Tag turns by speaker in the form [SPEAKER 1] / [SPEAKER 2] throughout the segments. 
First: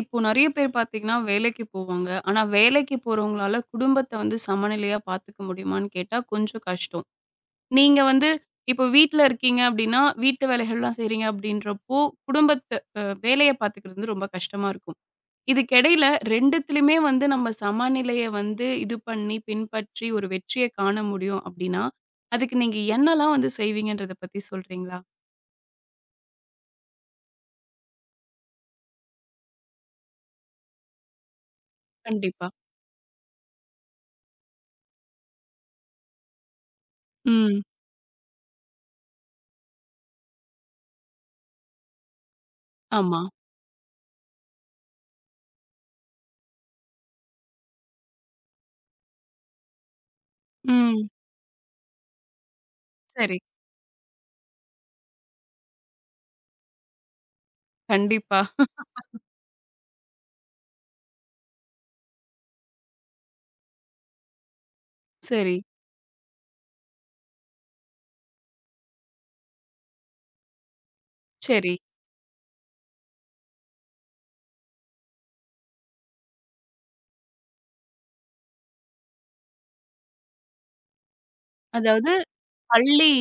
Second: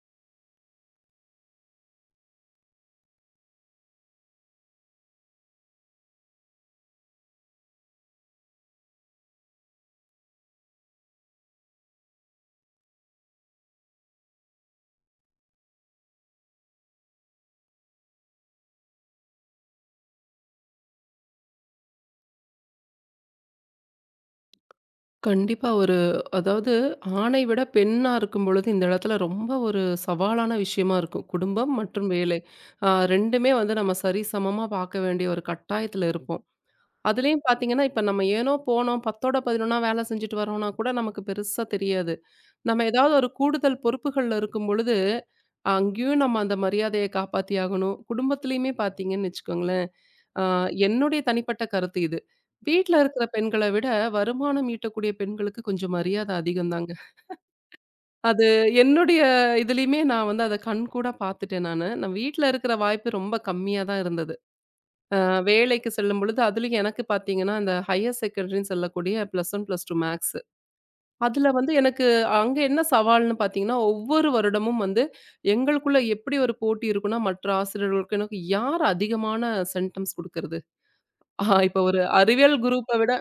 [SPEAKER 1] இப்போ நெறைய பேர் பார்த்தீங்கன்னா, வேலைக்கு போவாங்க. ஆனா வேலைக்கு போறவங்களால குடும்பத்த வந்து சமநிலையா பார்த்துக்க முடியுமான்னு கேட்டா கொஞ்சம் கஷ்டம். நீங்க வந்து இப்போ வீட்ல இருக்கீங்க அப்டின்னா, வீட்டு வேலைகள்லாம் செய்றீங்க அப்டின்றப்போ, குடும்பத்த வேலைய பார்த்துக்கிறது வந்து ரொம்ப கஷ்டமா இருக்கும். இதுக்கு இடையில 2த்துலயுமே வந்து நம்ம சமநிலைய வந்து இது பண்ணி, பின்பற்றி ஒரு வெற்றிய காண முடியும் அப்டின்னா, அதுக்கு நீங்க என்னலாம் வந்து செய்வீங்கன்றத பத்தி சொல்றீங்களா?
[SPEAKER 2] கண்டிப்பா. ஒரு அதாவது ஆணை விட பெண்ணா இருக்கும்பொழுது, இந்த இடத்துல ரொம்ப ஒரு சவாலான விஷயமா இருக்கும். குடும்பம் மற்றும் வேலை.
[SPEAKER 1] கண்டிப்பா.
[SPEAKER 2] 2மே வந்து நம்ம சரிசமமா பார்க்க வேண்டிய ஒரு கட்டாயத்துல இருப்போம். அதுலயும்
[SPEAKER 1] ம்.
[SPEAKER 2] பாத்தீங்கன்னா, இப்ப நம்ம ஏனோ போனோம் 10ஓட 11ஆ வேலை செஞ்சுட்டு வரோம்னா கூட நமக்கு பெருசா தெரியாது. நம்ம ஏதாவது
[SPEAKER 1] ஆமா.
[SPEAKER 2] ஒரு கூடுதல் பொறுப்புகள்ல இருக்கும் பொழுது, அங்கேயும் நம்ம அந்த மரியாதைய காப்பாத்தி ஆகணும். குடும்பத்திலயுமே பாத்தீங்கன்னு வச்சுக்கோங்களேன், அ
[SPEAKER 1] ம்.
[SPEAKER 2] என்னுடைய தனிப்பட்ட கருத்து இது. வீட்ல இருக்கிற
[SPEAKER 1] சரி.
[SPEAKER 2] பெண்கள விட வருமானம் ஈட்டக்கூடிய பெண்களுக்கு கொஞ்சம் மரியாதை அதிகம் தாங்க.
[SPEAKER 1] கண்டிப்பா.
[SPEAKER 2] அது என்னுடைய இதுலயுமே நான் வந்து அத கண்கூடா பாத்துட்டேன் நானு. நான் வீட்ல இருக்கிற வாய்ப்பு ரொம்ப கம்மியா தான் இருந்தது. அ
[SPEAKER 1] சரி,
[SPEAKER 2] வேலைக்கு செல்லும்பொழுது, அதிலயும் எனக்கு பார்த்தீங்கன்னா, இந்த ஹையர் செகண்டரின்னு சொல்லக்கூடிய plus one, plus two maths. அதில வந்து
[SPEAKER 1] சரி.
[SPEAKER 2] எனக்கு அங்க என்ன சவால்ன்னு பார்த்தீங்கன்னா, ஒவ்வொரு வருடமும் வந்து எங்களுக்குள்ள எப்படி ஒரு போட்டி இருக்குன்னா, மற்ற ஆசிரியர்களுக்கு எனக்கு யார் அதிகமான சென்டெம்ஸ் குடுக்கறது? இப்ப ஒரு
[SPEAKER 1] அதாவது
[SPEAKER 2] அறிவியல் குரூப்ப
[SPEAKER 1] பள்ளி
[SPEAKER 2] விட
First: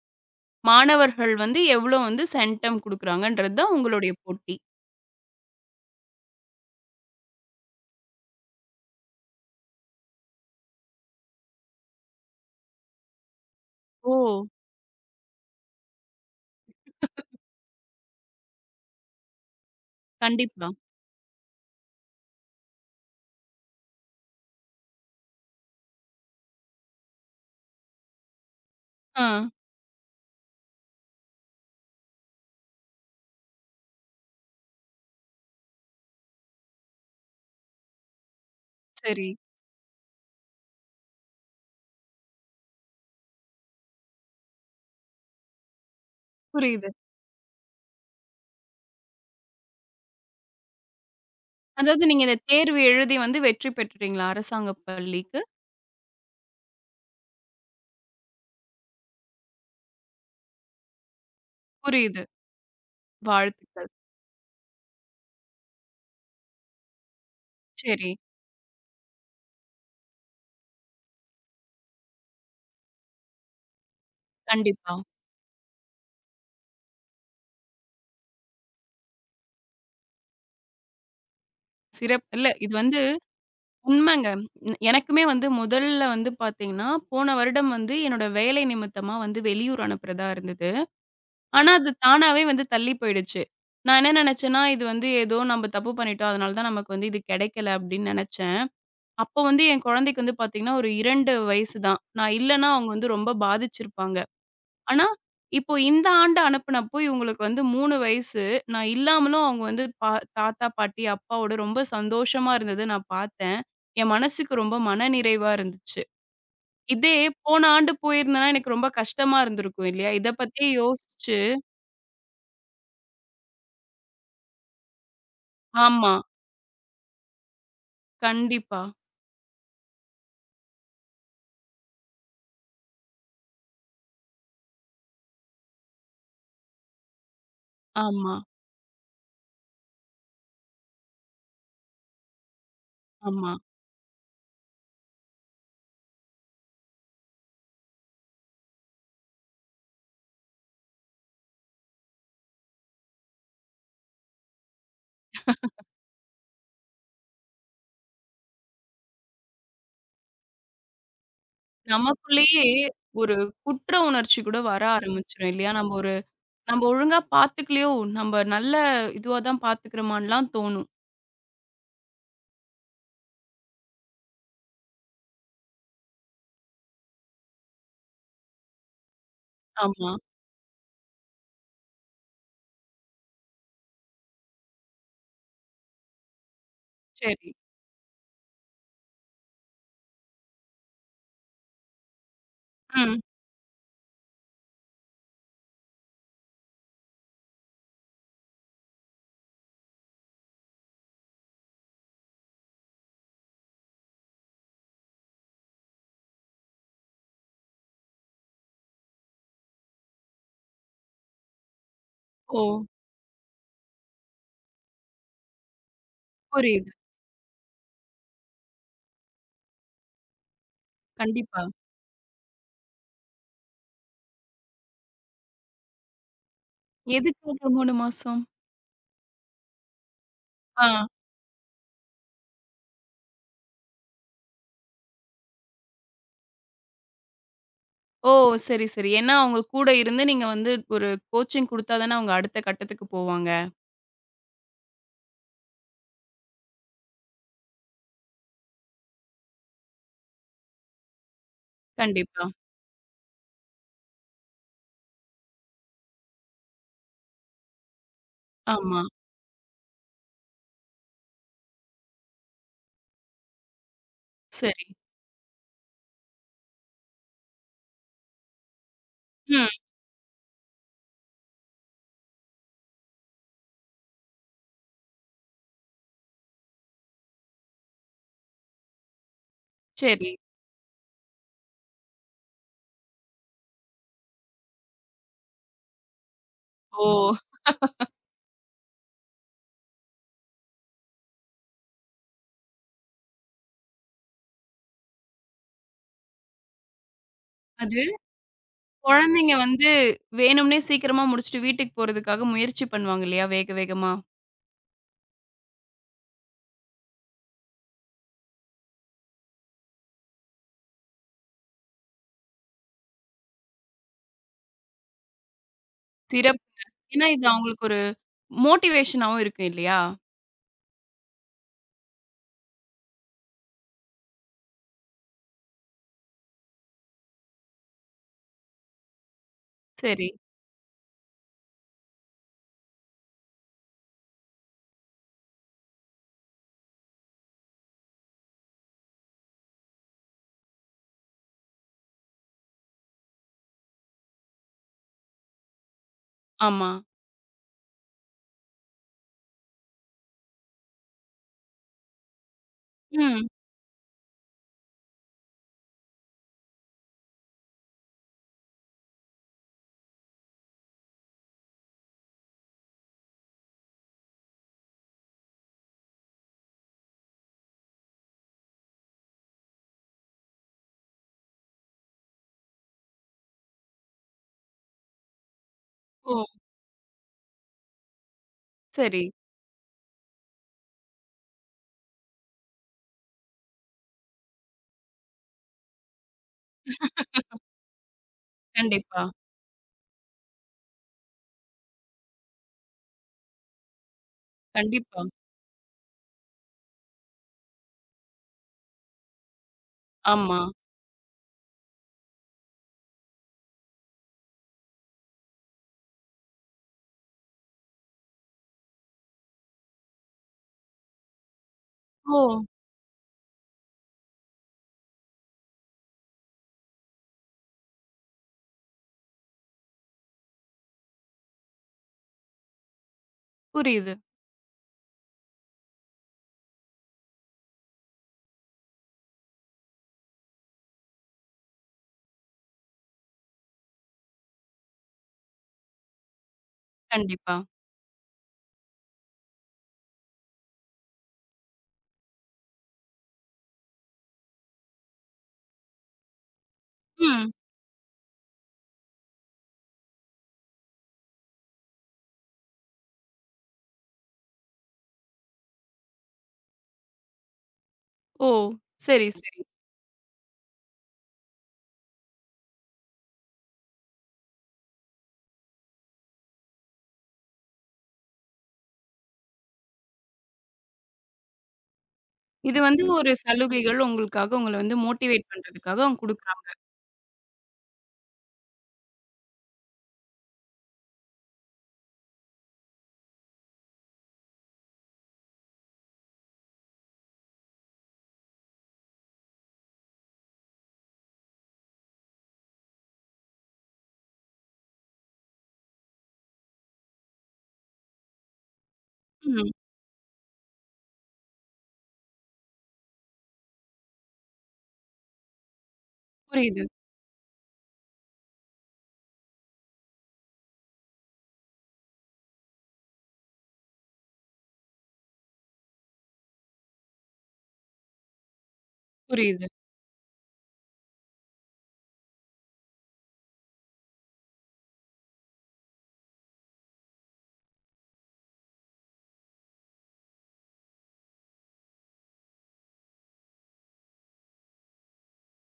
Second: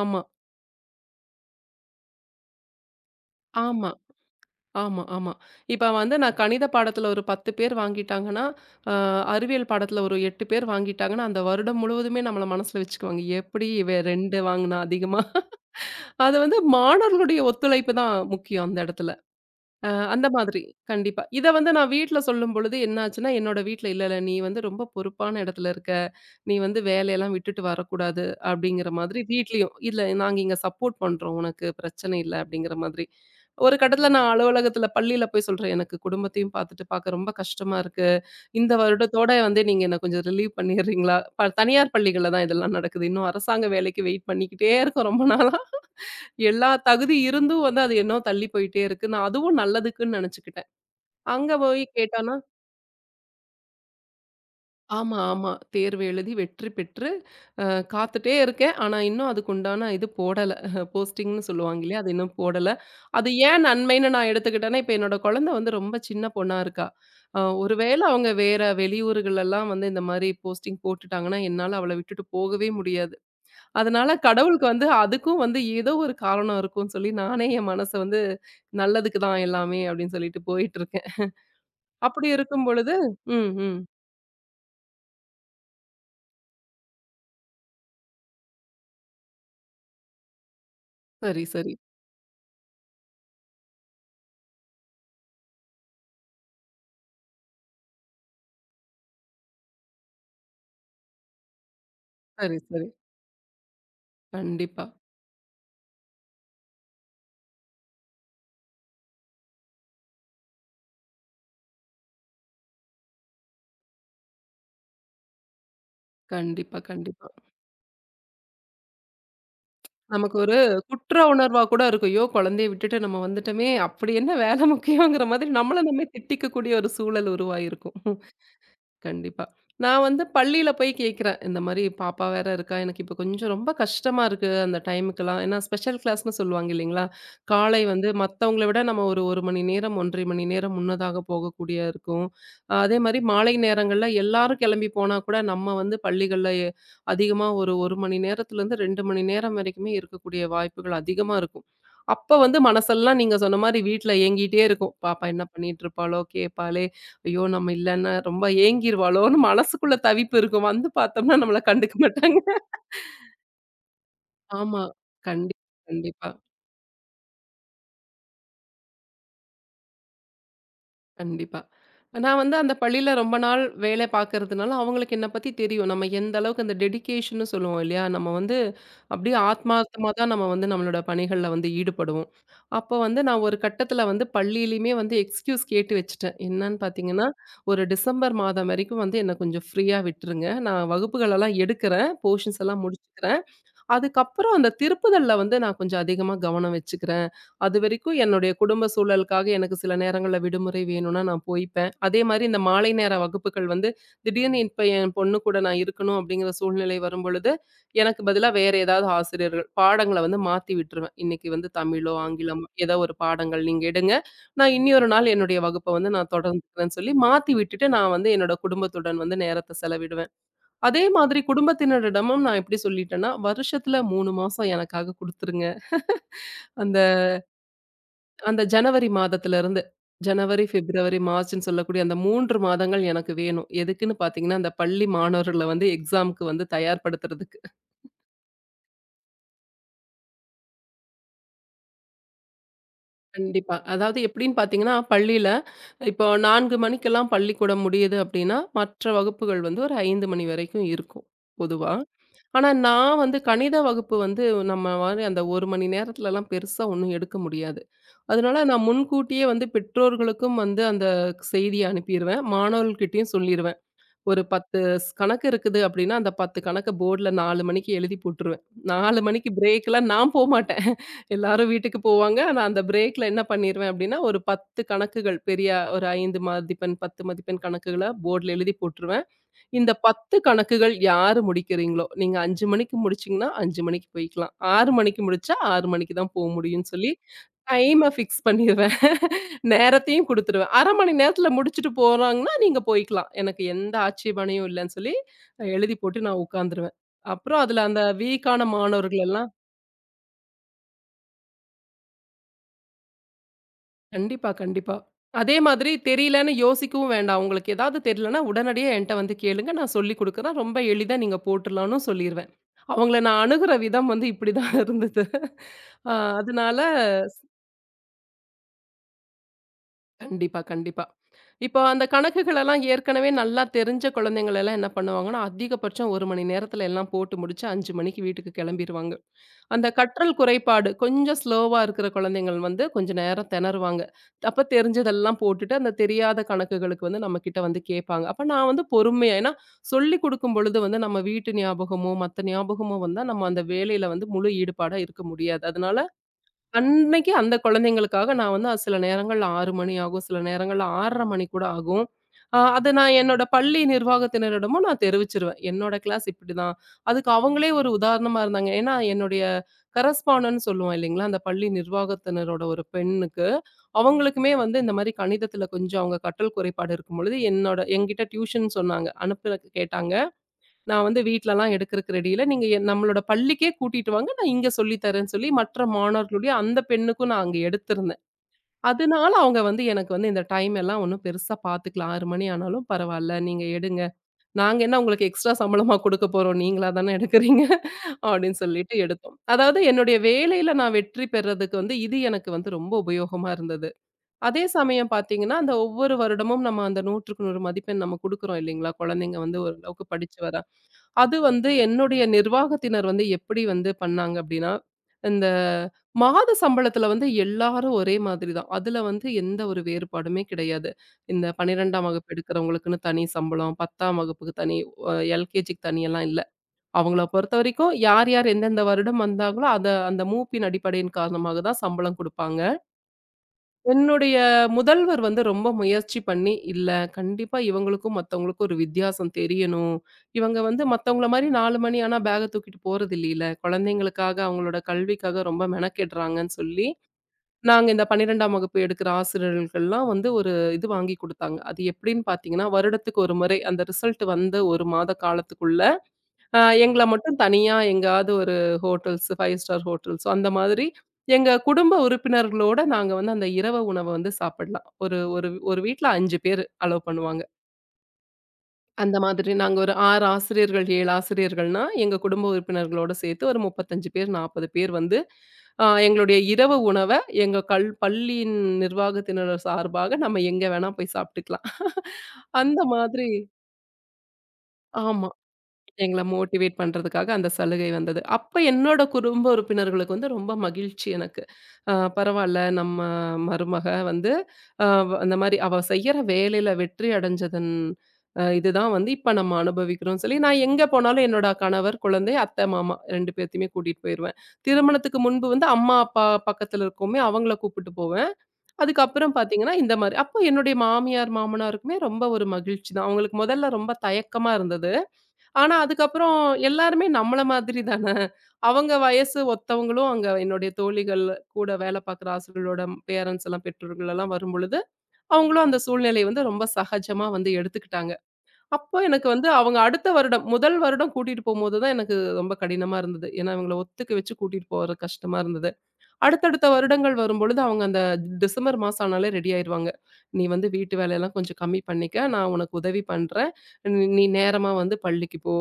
[SPEAKER 2] ஆமா,
[SPEAKER 1] மாணவர்கள் வந்து எவ்ளோ வந்து சென்டம் குடுக்குறாங்கன்றது தான்
[SPEAKER 2] ஆமா,
[SPEAKER 1] உங்களுடைய போட்டி.
[SPEAKER 2] ஆமா, ஆமா. இப்ப வந்து நான் கணித பாடத்தில ஒரு 10 பேர் வாங்கிட்டாங்கன்னா, அ அறிவியல் பாடத்தில ஒரு 8 பேர் வாங்கிட்டாங்கன்னா, அந்த வருடம் முழுவதுமே நம்மள மனசுல வச்சுக்குவாங்க. எப்படி இவ
[SPEAKER 1] ஓ!
[SPEAKER 2] 2 வாங்குனா அதிகமா? அது வந்து மாணவர்களுடைய ஒத்துழைப்பு தான் முக்கியம் அந்த இடத்துல. அந்த மாதிரி.
[SPEAKER 1] கண்டிப்பா.
[SPEAKER 2] கண்டிப்பா. இத வந்து நான் வீட்ல சொல்லும்பொழுது என்ன ஆச்சுன்னா, என்னோட வீட்ல "இல்ல, இல்ல நீ வந்து ரொம்ப பொறுப்பான இடத்துல இருக்க. நீ வந்து வேலையெல்லாம் விட்டுட்டு வரக்கூடாது." அப்படிங்கிற மாதிரி
[SPEAKER 1] ஆ.
[SPEAKER 2] வீட்லயும், "இல்ல நாங்க இங்க சப்போர்ட் பண்றோம் உனக்கு. பிரச்சனை இல்ல." அப்படிங்கிற மாதிரி. ஒரு கட்டத்துல நான் அலுவலகத்துல, பள்ளியில போய் சொல்றேன், "எனக்கு குடும்பத்தையும் பார்த்துட்டு பார்க்க ரொம்ப கஷ்டமா இருக்கு. இந்த
[SPEAKER 1] சரி.
[SPEAKER 2] வருடத்தோட வந்து நீங்க என்ன கொஞ்சம் ரிலீவ் பண்ணிடுறீங்களா?" தனியார் பள்ளிகள்ல தான் இதெல்லாம் நடக்குது. இன்னும் அரசாங்க வேலைக்கு வெயிட் பண்ணிக்கிட்டே இருக்கோம் ரொம்ப நாளா. எல்லா
[SPEAKER 1] புரியுது.
[SPEAKER 2] தகுதி இருந்தும் வந்து அது என்னோ தள்ளி போயிட்டே இருக்கு. நான் அதுவும் நல்லதுக்குன்னு நெனச்சுக்கிட்டேன். அங்க போய்
[SPEAKER 1] அதாவது நீங்க
[SPEAKER 2] கேட்டானா,
[SPEAKER 1] இந்த தேர்வு எழுதி வந்து வெற்றி பெற்றுட்டீங்களா அரசாங்க
[SPEAKER 2] ஆமா,
[SPEAKER 1] பள்ளிக்கு?
[SPEAKER 2] ஆமா. தேர்வு எழுதி வெற்றி பெற்று அ காத்துட்டே இருக்கேன். ஆனா, இன்னும் அதுக்கு உண்டான இது போடல. போஸ்டிங்ன்னு சொல்லுவாங்க இல்லையா? அது
[SPEAKER 1] புரியுது.
[SPEAKER 2] இன்னும் போடல. அது ஏன்
[SPEAKER 1] வாழ்த்துக்கள்.
[SPEAKER 2] நன்மைன்னு நான் எடுத்துக்கிட்டேன்னா, இப்ப என்னோட குழந்தை வந்து ரொம்ப சின்ன பொண்ணா இருக்கா. ஒருவேள
[SPEAKER 1] சரி.
[SPEAKER 2] அவங்க வேற வெளியூர்களெல்லாம் வந்து இந்த மாரி போஸ்டிங் போட்டுட்டாங்கன்னா, என்னால அவள விட்டுட்டு போகவே முடியாது. அதனால கடவுளுக்கு வந்து
[SPEAKER 1] கண்டிப்பா.
[SPEAKER 2] அதுக்கும் வந்து ஏதோ ஒரு காரணம் இருக்கும்னு சொல்லி நானே என் மனச வந்து நல்லதுக்கு தான் எல்லாமே அப்படின்னு சொல்லிட்டு போயிட்டு இருக்கேன்.
[SPEAKER 1] சிறப்
[SPEAKER 2] அப்படி
[SPEAKER 1] இல்ல
[SPEAKER 2] இருக்கும்
[SPEAKER 1] இது
[SPEAKER 2] பொழுது
[SPEAKER 1] வந்து
[SPEAKER 2] ம், ம்.
[SPEAKER 1] உண்மைங்க. ந- எனக்குமே வந்து முதல்ல வந்து பார்த்தீங்கன்னா, போன வருடம் வந்து என்னோட வேலை நிமித்தமா வந்து வெளியூர் அனுப்புறதா இருந்தது.
[SPEAKER 2] சரி,
[SPEAKER 1] ஆனா,
[SPEAKER 2] சரி,
[SPEAKER 1] அது தானாவே வந்து தள்ளி போயிடுச்சு. நான் என்ன நெனச்சேன்னா, இது வந்து ஏதோ நம்ம தப்பு பண்ணிட்டோம். அதனால தான் நமக்கு வந்து இது கெடைக்கல அப்படின்னு நெனச்சேன். அப்போ வந்து என் குழந்தைக்கு வந்து பார்த்தீங்கன்னா, ஒரு 2 வயசு தான். நான்
[SPEAKER 2] சரி,
[SPEAKER 1] இல்லன்னா
[SPEAKER 2] சரி.
[SPEAKER 1] அவங்க வந்து ரொம்ப பாதிச்சிருப்பாங்க.
[SPEAKER 2] கண்டிப்பா.
[SPEAKER 1] ஆனா, இப்போ இந்த ஆண்டு அனுப்புனப்போ இவங்களுக்கு வந்து 3 வயசு. நான் இல்லாமலும் அவங்க வந்து பா தாத்தா, பாட்டி, அப்பாவோட ரொம்ப சந்தோஷமா இருந்தத நான் பார்த்தேன். என் மனசுக்கு ரொம்ப மனநிறைவா இருந்துச்சு.
[SPEAKER 2] கண்டிப்பா,
[SPEAKER 1] இதே
[SPEAKER 2] கண்டிப்பா.
[SPEAKER 1] போன ஆண்டு போயிருந்தேன்னா எனக்கு ரொம்ப கஷ்டமா இருந்திருக்கும் இல்லையா? இத
[SPEAKER 2] நமக்கு ஒரு
[SPEAKER 1] பத்தி
[SPEAKER 2] குற்ற
[SPEAKER 1] யோசிச்சு
[SPEAKER 2] உணர்வா கூட இருக்கும். ஐயோ! குழந்தைய விட்டுட்டு நம்ம வந்துட்டோமே! அப்படி என்ன வேலை முக்கியங்கிற மாதிரி நம்மள நம்மே
[SPEAKER 1] ஆமா.
[SPEAKER 2] திட்டிக்கக்கூடிய ஒரு சூழல் உருவாயிருக்கும்.
[SPEAKER 1] கண்டிப்பா.
[SPEAKER 2] கண்டிப்பா. நான் வந்து பள்ளியில போய் கேட்கிறேன். இந்த மாரி பாப்பா வேற இருக்கா, எனக்கு இப்போ கொஞ்சம் ரொம்ப கஷ்டமா இருக்கு அந்த டைமுக்கெல்லாம். ஏன்னா ஸ்பெஷல் கிளாஸ்ன்னு சொல்லுவாங்க இல்லைங்களா? காலை வந்து
[SPEAKER 1] ஆமா,
[SPEAKER 2] மத்தவங்கள விட நம்ம ஒரு 1 மணி நேரம், 1 1/2 மணி நேரம் முன்னதாக போகக்கூடிய இருக்கும். அதே மாரி
[SPEAKER 1] ஆமா.
[SPEAKER 2] மாலை நேரங்கள்ல எல்லாரும் கிளம்பி போனா கூட நம்ம வந்து பள்ளிகள்ல அதிகமா ஒரு 1 மணி நேரத்துலேருந்து 2 மணி நேரம் வரைக்குமே இருக்கக்கூடிய வாய்ப்புகள் அதிகமா இருக்கும். அப்ப வந்து மனசெல்லாம் நீங்க சொன்ன மாரி வீட்ல ஏங்கிட்டே இருக்கும். பாப்பா என்ன பண்ணிட்டு இருப்பாளோ? கேட்பாளே! ஐயோ! நம்ம இல்லன்னா ரொம்ப ஏங்கிருவாளோன்னு மனசுக்குள்ள தவிப்பு இருக்கும். வந்து பார்த்தோம்னா நம்மள கண்டுக்க மாட்டாங்க.
[SPEAKER 1] நமக்குள்ளேயே ஒரு குற்ற உணர்ச்சி கூட
[SPEAKER 2] ஆமா.
[SPEAKER 1] வர ஆரம்பிச்சுரும்
[SPEAKER 2] கண்டிப்பா,
[SPEAKER 1] இல்லையா?
[SPEAKER 2] கண்டிப்பா,
[SPEAKER 1] நம்ம ஒழுங்கா பார்த்துக்கலையோ! நம்ம நல்ல இதுவா தான் பார்த்துக்கிறோமான்லாம் தோணும்.
[SPEAKER 2] கண்டிப்பா. நான் வந்து அந்த பள்ளியில ரொம்ப நாள் வேலை பார்க்கறதுனால, அவங்களுக்கு என்ன பத்தி தெரியும். நம்ம எந்த அளவுக்கு அந்த டெடிகேஷன்னு சொல்லுவோம் இல்லையா? நம்ம வந்து அப்படியே ஆத்மார்த்தமா
[SPEAKER 1] ஆமா.
[SPEAKER 2] தான் நம்ம வந்து நம்மளோட பணிகள்ல வந்து ஈடுபடுவோம். அப்போ வந்து நான் ஒரு கட்டத்தில வந்து பள்ளியிலயுமே வந்து எக்ஸ்கியூஸ் கேட்டு வச்சுட்டேன். என்னன்னு பார்த்தீங்கன்னா,
[SPEAKER 1] சரி.
[SPEAKER 2] ஒரு டிசம்பர் மாதம் வரைக்கும் வந்து என்ன கொஞ்சம் ஃப்ரீயா விட்டுருங்க. நான் வகுப்புகளெல்லாம் எடுக்கிறேன். போர்ஷன்ஸ் எல்லாம்
[SPEAKER 1] ம்.
[SPEAKER 2] முடிச்சுக்கிறேன். அதுக்கப்புறம் அந்த திருப்புதல்ல வந்து நான் கொஞ்சம் அதிகமா கவனம் வச்சுக்கிறேன். அதுவரைக்கும் என்னுடைய குடும்ப சூழலுக்காக எனக்கு சில நேரங்கள்ல விடுமுறை வேணும்னா நான் போய்ப்பேன். அதேமாரி இந்த மாலை நேர வகுப்புகள் வந்து திடீர்னு இப்ப என் பொண்ணு கூட நான் இருக்கணும் அப்படிங்கிற சூழ்நிலை வரும்பொழுது, எனக்கு பதிலா வேற ஏதாவது ஆசிரியர்கள் பாடங்கள வந்து மாத்தி விட்டுருவேன். இன்னைக்கு வந்து தமிழோ,
[SPEAKER 1] ஓ!
[SPEAKER 2] ஆங்கிலமோ ஏதோ ஒரு பாடங்கள் நீங்க எடுங்க. நான் இனியொரு நாள் என்னுடைய வகுப்ப வந்து நான்
[SPEAKER 1] புரியுது.
[SPEAKER 2] தொடர்ந்துக்கிறேன்னு சொல்லி மாத்தி விட்டுட்டு நான் வந்து என்னோட குடும்பத்துடன் வந்து நேரத்த செலவிடுவேன். அதே மாதிரி
[SPEAKER 1] கண்டிப்பா.
[SPEAKER 2] குடும்பத்தினரிடமும் நான் எப்படி சொல்லிட்டேன்னா, வருஷத்துல 3 மாசம் எனக்காக குடுத்துருங்க. அந்த
[SPEAKER 1] எதுக்காக 3 மாசம்?
[SPEAKER 2] அந்த ஜனவரி மாதத்திலருந்து, ஜனவரி,
[SPEAKER 1] ஆ.
[SPEAKER 2] பிப்ரவரி, மார்ச்ன்னு சொல்லக்கூடிய அந்த 3 மாதங்கள் எனக்கு வேணும். எதுக்குன்னு பார்த்தீங்கன்னா, அந்த பள்ளி மாணவர்கள வந்து எக்ஸாம்க்கு வந்து தயார்படுத்துறதுக்கு.
[SPEAKER 1] ஓ! சரி, சரி. ஏன்னா அவங்க கூட இருந்து நீங்க வந்து ஒரு கோச்சிங் குடுத்தா தானே அவங்க அடுத்த கட்டத்துக்கு போவாங்க.
[SPEAKER 2] கண்டிப்பா. அதாவது எப்படின்னு பார்த்தீங்கன்னா, பள்ளியில இப்போ 4 மணிக்கெல்லாம் பள்ளிக்கூடம் முடியுது அப்படின்னா, மற்ற வகுப்புகள் வந்து ஒரு 5 மணி வரைக்கும் இருக்கும் பொதுவா.
[SPEAKER 1] கண்டிப்பா.
[SPEAKER 2] ஆனா, நான் வந்து கணித வகுப்பு வந்து நம்ம மாரி அந்த 1 மணி நேரத்துலலாம் பெருசா ஒண்ணும் எடுக்க முடியாது. அதனால நான்
[SPEAKER 1] ஆமா.
[SPEAKER 2] முன்கூட்டியே வந்து பெற்றோர்களுக்கும் வந்து அந்த செய்திய அனுப்பிருவேன். மாணவர்கள்கிட்டயும் சொல்லிருவேன். ஒரு 10
[SPEAKER 1] சரி.
[SPEAKER 2] கணக்கு இருக்குது அப்டின்னா, அந்த 10 கணக்க போர்டுல 4 மணிக்கு எழுதி போட்டுருவேன். 4 மணிக்கு
[SPEAKER 1] ம்.
[SPEAKER 2] பிரேக்லாம் நான் போமாட்டேன். எல்லாரும் வீட்டுக்கு போவாங்க. நான் அந்த பிரேக்ல என்ன பண்ணிருவேன் அப்டின்னா, ஒரு 10 கணக்குகள் பெரிய ஒரு 5 மதிப்பெண், 10 மதிப்பெண் கணக்குகள போர்டுல எழுதி போட்டுருவேன். இந்த
[SPEAKER 1] சரி.
[SPEAKER 2] 10 கணக்குகள் யாரு முடிக்கிறீங்களோ, நீங்க 5 மணிக்கு முடிச்சீங்கன்னா, 5 மணிக்கு போய்க்கலாம். 6 மணிக்கு முடிச்சா 6 மணிக்கு தான் போ முடியும்னு
[SPEAKER 1] ஓ!
[SPEAKER 2] சொல்லி, டைம ஃபிக்ஸ் பண்ணிருவேன். நேரத்தையும் குடுத்துருவேன். 1/2 மணி நேரத்துல முடிச்சுட்டு போறாங்கன்னா, நீங்க போய்க்கலாம். எனக்கு எந்த ஆட்சேபனையும் இல்லன்னு சொல்லி, எழுதி போட்டு நான் உட்காந்துருவேன். அப்புறம் அதுல
[SPEAKER 1] அது
[SPEAKER 2] அந்த வீக்கான மாணவர்கள் எல்லாம்
[SPEAKER 1] குழந்தைங்க வந்து வேணும்னே சீக்கிரமா முடிச்சுட்டு வீட்டுக்கு போறதுக்காக முயற்சி பண்ணுவாங்க இல்லையா? வேக வேகமா.
[SPEAKER 2] கண்டிப்பா, கண்டிப்பா. அதே மாதிரி தெரியலன்னு யோசிக்கவும் வேண்டாம். உங்களுக்கு ஏதாவது தெரியலன்னா, உடனடியா என்ட்ட வந்து கேளுங்க. நான் சொல்லிக் குடுக்குறேன். ரொம்ப எளிதா நீங்க போட்டுரலான்னும் சொல்லிருவேன். அவங்கள நான் அணுகுற விதம் வந்து இப்படிதான் இருந்தது. அ
[SPEAKER 1] சிறப்பு.
[SPEAKER 2] அதனால
[SPEAKER 1] ஏன்னா இது அவங்களுக்கு ஒரு மோட்டிவேஷனாவும் இருக்கும் இல்லையா?
[SPEAKER 2] கண்டிப்பா, கண்டிப்பா. இப்போ அந்த கணக்குகளெல்லாம் ஏற்கனவே நல்லா தெரிஞ்ச குழந்தைங்கள் எல்லாம் என்ன பண்ணுவாங்கன்னா, அதிகபட்சம் 1 மணி நேரத்தில எல்லாம் போட்டு முடிச்சு 5 மணிக்கு வீட்டுக்கு கிளம்பிருவாங்க. அந்த
[SPEAKER 1] சரி.
[SPEAKER 2] கற்றல் குறைபாடு கொஞ்சம் ஸ்லோவா இருக்கிற குழந்தைங்கள் வந்து கொஞ்ச நேரம் திணறுவாங்க. அப்ப தெரிஞ்சதெல்லாம் போட்டுட்டு, அந்த தெரியாத கணக்குகளுக்கு வந்து நம்மகிட்ட வந்து கேட்பாங்க. அப்ப நான் வந்து பொறுமையா ஏன்னா சொல்லிக் கொடுக்கும் பொழுது வந்து நம்ம வீட்டு ஞாபகமோ, மத்த ஞாபகமோ வந்தா நம்ம அந்த வேலையில வந்து முழு ஈடுபாடா இருக்க முடியாது. அதனால
[SPEAKER 1] ஆமா.
[SPEAKER 2] அன்னைக்கு அந்த குழந்தைங்களுக்காக நான் வந்து சில நேரங்கள்ல 6 மணி ஆகும். சில நேரங்கள்ல 6:30 மணி கூட ஆகும். அத நான் என்னோட
[SPEAKER 1] ம்.
[SPEAKER 2] பள்ளி நிர்வாகத்தினரிடமும் நான் தெரிவிச்சுருவேன். என்னோட கிளாஸ் இப்படிதான். அதுக்கு அவங்களே ஒரு உதாரணமா இருந்தாங்க. ஏன்னா, என்னுடைய கரஸ்பாண்டன்ட்ன்னு சொல்லுவோம் இல்லைங்களா? அந்த பள்ளி நிர்வாகத்தினரோட ஒரு பெண்ணுக்கு, அவங்களுக்குமே வந்து இந்த மாரி கணிதத்தில கொஞ்சம் அவங்க கற்றல் குறைபாடு இருக்கும்பொழுது, என்னோட என்கிட்ட டியூஷன் சொன்னாங்க. அனுப்ப கேட்டாங்க. நான் வந்து வீட்லலாம் எடுக்கறக்கு ரெடி இல்ல. நீங்க நம்மளோட பள்ளிக்கே கூட்டிட்டு வாங்க. நான் இங்க சொல்லி தரேன்னு சொல்லி மற்ற
[SPEAKER 1] ஓ!
[SPEAKER 2] மாணவர்களுடைய அந்த பெண்ணுக்கும் நான் அங்க எடுத்திருந்தேன்.
[SPEAKER 1] சரி.
[SPEAKER 2] அதனால அவங்க வந்து எனக்கு வந்து இந்த டைம் எல்லாம் ஒண்ணும் பெருசா பாத்துக்கல. 6 மணி ஆனாலும் பரவால்ல. நீங்க எடுங்க. நாங்க என்ன உங்களுக்கு எக்ஸ்ட்ரா சம்பளமா குடுக்க போறோம். நீங்களா தானே எடுக்குறீங்க அப்படின்னு சொல்லிட்டு
[SPEAKER 1] கண்டிப்பா,
[SPEAKER 2] எடுத்தோம். அதாவது என்னுடைய வேலையில நான் வெற்றி பெறதுக்கு வந்து இது எனக்கு வந்து ரொம்ப உபயோகமா இருந்தது. அதே சமயம்
[SPEAKER 1] கண்டிப்பா.
[SPEAKER 2] பாத்தீங்கன்னா, அந்த ஒவ்வொரு வருடமும் நம்ம அந்த 100க்கு 100 மதிப்பெண் நம்ம குடுக்குறோம் இல்லைங்களா? குழந்தைங்க வந்து ஓரளவுக்கு படிச்சு
[SPEAKER 1] ஆமா.
[SPEAKER 2] வராங்க. அது வந்து என்னுடைய நிர்வாகத்தினர் வந்து எப்படி வந்து பண்ணாங்க அப்படின்னா, இந்த மாத சம்பளத்துல வந்து எல்லாரும் ஒரே மாதிரி தான். அதுல வந்து எந்த ஒரு வேறுபாடுமே கிடையாது. இந்த 12ஆம் வகுப்பு
[SPEAKER 1] ஓ!
[SPEAKER 2] எடுக்கிறவங்களுக்குன்னு தனி சம்பளம், 10ஆம் வகுப்புக்கு தனி, எல்கேஜிக்கு தனியெல்லாம் இல்ல. அவங்கள பொறுத்தவரைக்கும் யார் யார் எந்தெந்த வருடம் வந்தாங்களோ, அத அந்த மூப்பின் அடிப்படையின் காரணமாக தான் சம்பளம் குடுப்பாங்க.
[SPEAKER 1] புரியுது.
[SPEAKER 2] என்னுடைய முதல்வர் வந்து ரொம்ப முயற்சி பண்ணி, "இல்ல கண்டிப்பா இவங்களுக்கும் மத்தவங்களுக்கும் ஒரு வித்தியாசம் தெரியணும். இவங்க வந்து மத்தவங்கள மாரி 4 மணி ஆனா பேக்க தூக்கிட்டு போறதில்லைல. குழந்தைங்களுக்காக, அவங்களோட கல்விக்காக ரொம்ப மெனக்கெடுறாங்கன்னு" சொல்லி,
[SPEAKER 1] கண்டிப்பா.
[SPEAKER 2] நாங்க இந்த 12ஆம் வகுப்பு எடுக்கிற ஆசிரியர்களுக்கெல்லாம் வந்து ஒரு இது வாங்கி குடுத்தாங்க. அது எப்படின்னு பார்த்தீங்கன்னா, வருடத்துக்கு ஒரு முறை அந்த ரிசல்ட் வந்த 1 மாத காலத்துக்குள்ள எங்கள மட்டும்
[SPEAKER 1] ம்.
[SPEAKER 2] தனியா எங்கேயாவது ஒரு ஹோட்டல்ஸ், 5 ஸ்டார் ஹோட்டல்ஸோ அந்த மாதிரி எங்க குடும்ப உறுப்பினர்களோட நாங்க வந்து அந்த இரவு உணவ வந்து சாப்பிடலாம். ஒரு ஒரு ஒரு வீட்ல 5 பேரு அலோவ் பண்ணுவாங்க.
[SPEAKER 1] ஓ!
[SPEAKER 2] அந்த
[SPEAKER 1] சரி,
[SPEAKER 2] மாதிரி
[SPEAKER 1] சரி.
[SPEAKER 2] நாங்க ஒரு 6 ஆசிரியர்கள், 7 ஆசிரியர்கள்னா, எங்க குடும்ப உறுப்பினர்களோட சேர்த்து ஒரு 35 பேர், 40 பேர் வந்து எங்களுடைய இரவு உணவ எங்க பள்ளியின் நிர்வாகத்தினர் சார்பாக நம்ம எங்க வேணா போய் சாப்பிட்டுக்கலாம்.
[SPEAKER 1] இது
[SPEAKER 2] அந்த
[SPEAKER 1] வந்து
[SPEAKER 2] மாதிரி
[SPEAKER 1] ஒரு சலுகைகள் உங்களுக்காக உங்கள வந்து
[SPEAKER 2] ஆமா.
[SPEAKER 1] மோட்டிவேட் பண்றதுக்காக அவங்க
[SPEAKER 2] எங்கள
[SPEAKER 1] குடுக்குறாங்க.
[SPEAKER 2] மோட்டிவேட் பண்றதுக்காக அந்த சலுகை வந்தது. அப்ப என்னோட குடும்ப உறுப்பினர்களுக்கு வந்து ரொம்ப மகிழ்ச்சி எனக்கு. பரவால்ல நம்ம மருமக வந்து அ அந்த மாரி அவ செய்யற வேலையில வெற்றி அடைஞ்சதன் இதுதான் வந்து இப்ப நம்ம அனுபவிக்கிறோம்னு சொல்லி, நான் எங்க போனாலும் என்னோட கணவர், குழந்தை, அத்தை, மாமா 2 பேத்தையுமே கூட்டிட்டு போயிருவேன். திருமணத்துக்கு முன்பு வந்து அம்மா, அப்பா பக்கத்துல இருக்கவுமே அவங்கள கூப்பிட்டு போவேன். அதுக்கப்புறம்
[SPEAKER 1] ம்.
[SPEAKER 2] பார்த்தீங்கன்னா, இந்த மாரி அப்போ என்னுடைய மாமியார், மாமனாருக்குமே ரொம்ப ஒரு மகிழ்ச்சி தான். அவங்களுக்கு முதல்ல ரொம்ப தயக்கமா இருந்தது. ஆனா, அதுக்கப்புறம்
[SPEAKER 1] புரியுது,
[SPEAKER 2] எல்லாருமே நம்மள மாதிரி தான. அவங்க வயசு ஒத்தவங்களும் அங்க என்னுடைய தோழிகள், கூட வேல பாக்குற ஆசிரியர்களோட பேரண்ட்ஸ் எல்லாம், பெற்றோர்கள் எல்லாம் வரும்பொழுது, அவங்களும் அந்த சூழ்நிலைய வந்து ரொம்ப சகஜமா வந்து எடுத்துக்கிட்டாங்க. அப்போ எனக்கு வந்து
[SPEAKER 1] புரியுது,
[SPEAKER 2] அவங்க அடுத்த வருடம், முதல் வருடம் கூட்டிட்டு போம்போது தான் எனக்கு ரொம்ப கடினமா இருந்தது. ஏன்னா, இவங்கள ஒத்துக்க வச்சு கூட்டிட்டு போறது கஷ்டமா இருந்தது. அடுத்தடுத்த வருடங்கள் வரும்பொழுது அவங்க அந்த டிசம்பர் மாசம் ஆனாலே ரெடி ஆயிருவாங்க. "நீ வந்து வீட்டு வேலையெல்லாம் கொஞ்சம் கம்மி பண்ணிக்க. நான் உனக்கு உதவி பண்றேன். நீ நீ நேரமா வந்து பள்ளிக்கு போ.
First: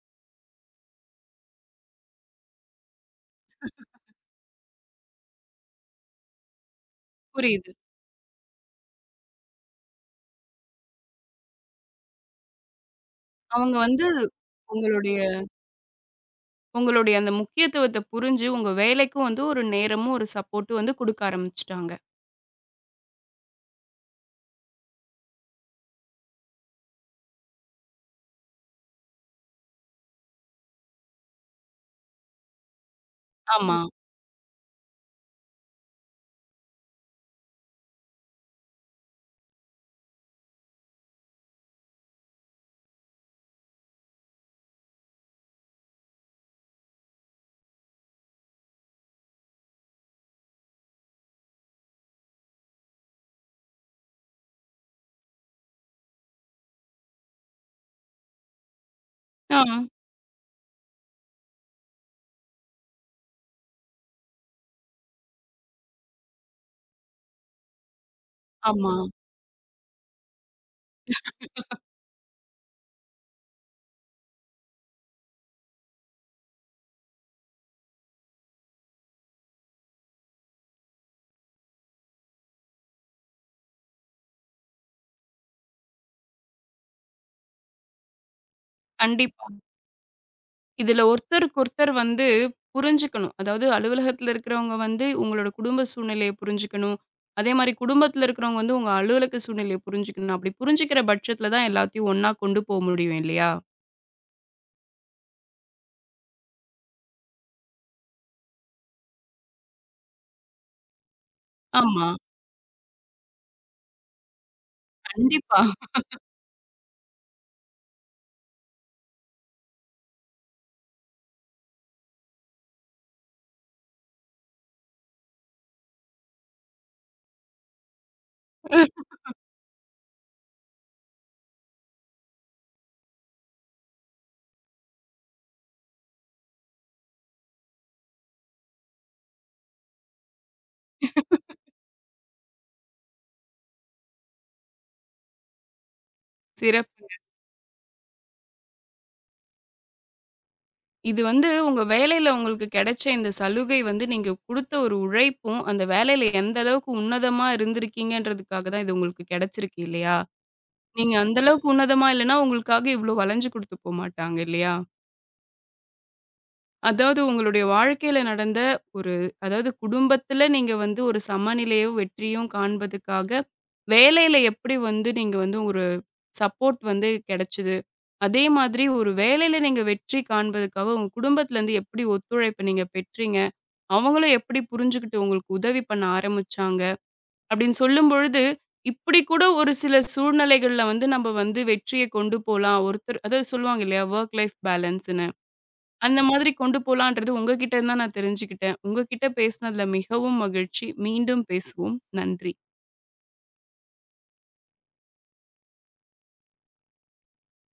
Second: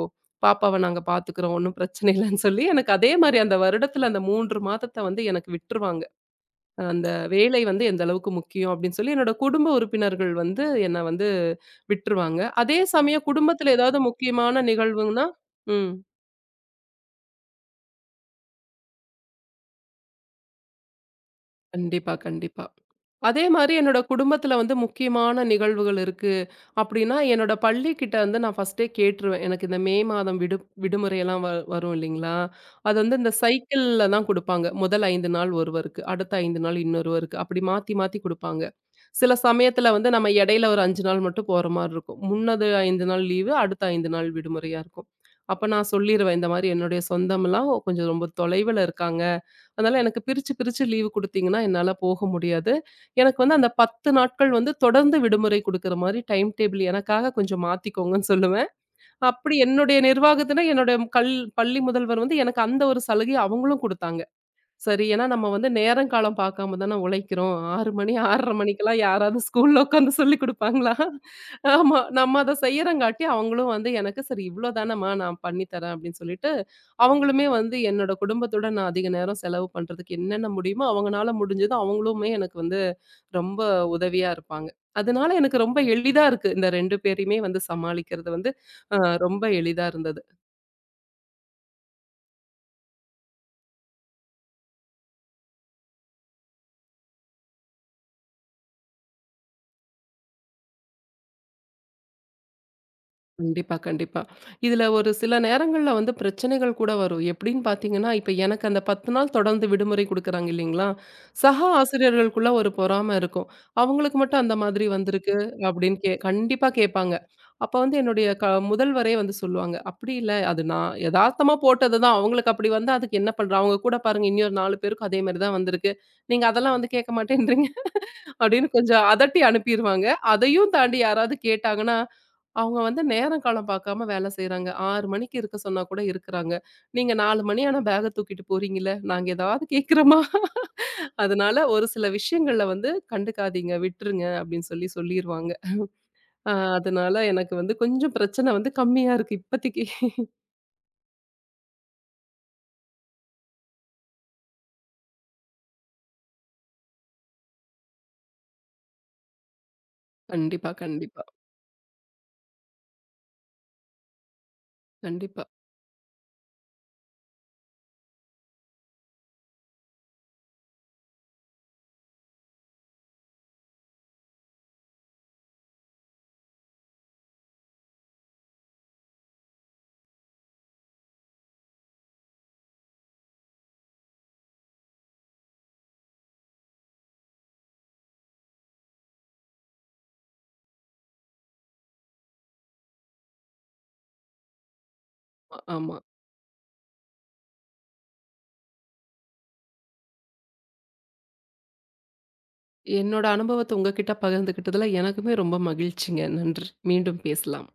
[SPEAKER 2] பாப்பாவ நாங்க பார்த்துக்கிறோம். ஒண்ணும் பிரச்சனை இல்லன்னு" சொல்லி எனக்கு அதே மாரி அந்த வருடத்துல அந்த 3 மாதத்த வந்து எனக்கு விட்டுருவாங்க. அந்த வேலை
[SPEAKER 1] புரியுது.
[SPEAKER 2] வந்து எந்த அளவுக்கு முக்கியம் அப்படின்னு சொல்லி என்னோட குடும்ப உறுப்பினர்கள் வந்து என்ன வந்து விட்டுருவாங்க. அதே சமயம் குடும்பத்துல
[SPEAKER 1] அவங்க
[SPEAKER 2] ஏதாவது
[SPEAKER 1] வந்து
[SPEAKER 2] முக்கியமான
[SPEAKER 1] உங்களுடைய
[SPEAKER 2] நிகழ்வுன்னா ம்.
[SPEAKER 1] உங்களுடைய அந்த முக்கியத்துவத்த புரிஞ்சு, உங்க வேலைக்கும் வந்து ஒரு நேரமும், ஒரு சப்போர்ட்டும் வந்து குடுக்க ஆரம்பிச்சுட்டாங்க.
[SPEAKER 2] கண்டிப்பா, கண்டிப்பா. அதே மாரி என்னோட குடும்பத்துல வந்து முக்கியமான நிகழ்வுகள் இருக்கு. அப்படின்னா, என்னோட பள்ளிக்கிட்ட வந்து நான் ஃபர்ஸ்ட்டே கேட்டுருவேன். எனக்கு இந்த மே மாதம் விடுமுறையெல்லாம் வரும் இல்லைங்களா? அது வந்து இந்த
[SPEAKER 1] ஆமா.
[SPEAKER 2] சைக்கிள்ல தான் குடுப்பாங்க. முதல் 5 நாள் ஒருவருக்கு, அடுத்த 5 நாள் இன்னொருவருக்கு, அப்படி மாத்தி மாத்தி குடுப்பாங்க. சில சமயத்துல வந்து நம்ம இடையில ஒரு 5 நாள் மட்டும் போற மாரி இருக்கும். முன்னது 5 நாள் லீவு, அடுத்த 5 நாள் விடுமுறையா இருக்கும். அப்ப நான் சொல்லிருவேன், இந்த மாரி என்னுடைய சொந்தம்லாம் கொஞ்சம் ரொம்ப தொலைவுல இருக்காங்க. அதனால எனக்கு பிரிச்சு, பிரிச்சு லீவு குடுத்தீங்கன்னா என்னால போக முடியாது. எனக்கு வந்து அந்த 10 நாட்கள் வந்து தொடர்ந்து விடுமுறை குடுக்குற மாரி டைம் டேபிள் எனக்காக கொஞ்சம் மாத்திக்கோங்கன்னு சொல்லுவேன். அப்படி
[SPEAKER 1] ஆ,
[SPEAKER 2] என்னுடைய நிர்வாகத்தினர் என்னோட பள்ளி முதல்வர் வந்து எனக்கு அந்த ஒரு சலுகைய அவங்களும் குடுத்தாங்க. சரி. ஏன்னா நம்ம வந்து நேரம் காலம் பார்க்காம தான உழைக்கிறோம். 6 மணி 6:30
[SPEAKER 1] ஆமா.
[SPEAKER 2] மணிக்கெல்லாம் யாராவது ஸ்கூல்ல உட்காந்து சொல்லிக் குடுப்பாங்களா? ஆமா. நம்ம அத செய்யறங்காட்டி அவங்களும் வந்து எனக்கு சரி இவ்ளோ தானம்மா நான் பண்ணி தரேன் அப்படின்னு சொல்லிட்டு, அவங்களுமே வந்து என்னோட குடும்பத்துடன் நான் அதிக நேரம் செலவு பண்றதுக்கு என்னென்ன முடியுமோ அவங்கனால முடிஞ்சது அவங்களுமே எனக்கு வந்து ரொம்ப உதவியா இருப்பாங்க. அதனால எனக்கு ரொம்ப எளிதா இருக்கு. இந்த 2 பேரையுமே வந்து சமாளிக்கிறது வந்து அ ரொம்ப
[SPEAKER 1] கண்டிப்பா.
[SPEAKER 2] எளிதா இருந்தது.
[SPEAKER 1] இதுல ஒருத்தருக்கு ஒருத்தர் வந்து புரிஞ்சுக்கணும். அதாவது அலுவலகத்துல இருக்கிறவங்க வந்து உங்களோட குடும்ப சூழ்நிலைய புரிஞ்சுக்கணும். அதே மாரி குடும்பத்துல இருக்கிறவங்க வந்து உங்க அலுவலக சூழ்நிலைய புரிஞ்சுக்கணும். அப்படி புரிஞ்சுக்கிற பட்சத்துல தான் எல்லாத்தையும் ஒண்ணா கொண்டு போ முடியும் இல்லையா?
[SPEAKER 2] கண்டிப்பா, கண்டிப்பா. இதுல ஒரு சில நேரங்கள்ல வந்து பிரச்சனைகள் கூட வரும். எப்படின்னு பார்த்தீங்கன்னா, இப்ப எனக்கு அந்த 10 நாள் தொடர்ந்து விடுமுறை குடுக்குறாங்க இல்லைங்களா? சக
[SPEAKER 1] ஆமா.
[SPEAKER 2] ஆசிரியர்களுக்குள்ள ஒரு பொறாம இருக்கும். அவங்களுக்கு மட்டும் அந்த மாதிரி வந்திருக்கு
[SPEAKER 1] கண்டிப்பா.
[SPEAKER 2] அப்படின்னு கண்டிப்பா கேட்பாங்க. அப்ப வந்து என்னுடைய முதல்வரே வந்து சொல்லுவாங்க. "அப்படி இல்ல. அது நான் எதார்த்தமா போட்டது தான். அவங்களுக்கு அப்படி வந்தா அதுக்கு என்ன பண்றோம்? அவங்க கூட பாருங்க இன்னொரு 4 பேருக்கும் அதே மாரி தான் வந்திருக்கு. நீங்க அதெல்லாம் வந்து கேட்க மாட்டேன்றீங்க." அப்படின்னு கொஞ்சம் அதட்டி அனுப்பிருவாங்க. அதையும் தாண்டி யாராவது கேட்டாங்கன்னா, அவங்க வந்து நேரம் காலம் பார்க்காம வேலை செய்றாங்க. 6 மணிக்கு இருக்க சொன்னா கூட இருக்குறாங்க. நீங்க 4 மணி ஆனா பேக்க தூக்கிட்டு போறீங்கல்ல, நாங்க ஏதாவது கேட்கிறோமா? அதனால ஒரு சில விஷயங்கள்ல வந்து கண்டுக்காதீங்க, விட்டுருங்க அப்படின்னு சொல்லி சொல்லிருவாங்க.
[SPEAKER 1] சிறப்பு.
[SPEAKER 2] அதனால எனக்கு வந்து கொஞ்சம் பிரச்சனை வந்து கம்மியா இருக்கு இப்பத்திக்கு.
[SPEAKER 1] இது வந்து உங்க வேலையில உங்களுக்கு கிடைச்ச இந்த சலுகை வந்து நீங்க குடுத்த ஒரு உழைப்பும், அந்த வேலையில எந்த அளவுக்கு உன்னதமா இருந்திருக்கீங்கன்றதுக்காக தான் இது உங்களுக்கு கிடைச்சிருக்கு இல்லையா?
[SPEAKER 2] கண்டிப்பா,
[SPEAKER 1] நீங்க
[SPEAKER 2] கண்டிப்பா,
[SPEAKER 1] அந்த அளவுக்கு உன்னதமா இல்லன்னா, உங்களுக்காக இவ்ளோ வளைஞ்சு குடுத்து போமாட்டாங்க இல்லையா?
[SPEAKER 2] கண்டிப்பா.
[SPEAKER 1] அதாவது உங்களுடைய வாழ்க்கையில நடந்த ஒரு அதாவது குடும்பத்துல நீங்க வந்து ஒரு சமநிலையும், வெற்றியும் காண்பதுக்காக, வேலையில எப்படி வந்து நீங்க வந்து சப்போர்ட் வந்து கிடைச்சது. அதே மாதிரி ஒரு வேலையில நீங்க வெற்றி காண்பதற்காக உங்க குடும்பத்திலருந்து எப்படி ஒத்துழைப்பு நீங்க பெற்றீங்க? அவங்களும் எப்படி புரிஞ்சுகிட்டு உங்களுக்கு உதவி பண்ண ஆரம்பிச்சாங்க? அப்படின்னு சொல்லும்பொழுது, இப்படி கூட ஒரு சில சூழ்நிலைகள்ல வந்து நம்ம வந்து வெற்றிய கொண்டு போலாம். ஒருத்தர் அதாவது சொல்லுவாங்க இல்லையா? வொர்க் லைஃப் பேலன்ஸ்ன்னு.
[SPEAKER 2] ஆமா.
[SPEAKER 1] அந்த மாதிரி கொண்டு போலான்றது உங்ககிட்ட இருந்து தான் நான் தெரிஞ்சுக்கிட்டேன். உங்ககிட்ட பேசினதுல மிகவும் மகிழ்ச்சி. மீண்டும் பேசுவோம். நன்றி.
[SPEAKER 2] என்னோட அனுபவத்த உங்ககிட்ட பகிர்ந்துக்கிட்டதுல எனக்குமே ரொம்ப மகிழ்ச்சிங்க. நன்றி. மீண்டும் பேசலாம்.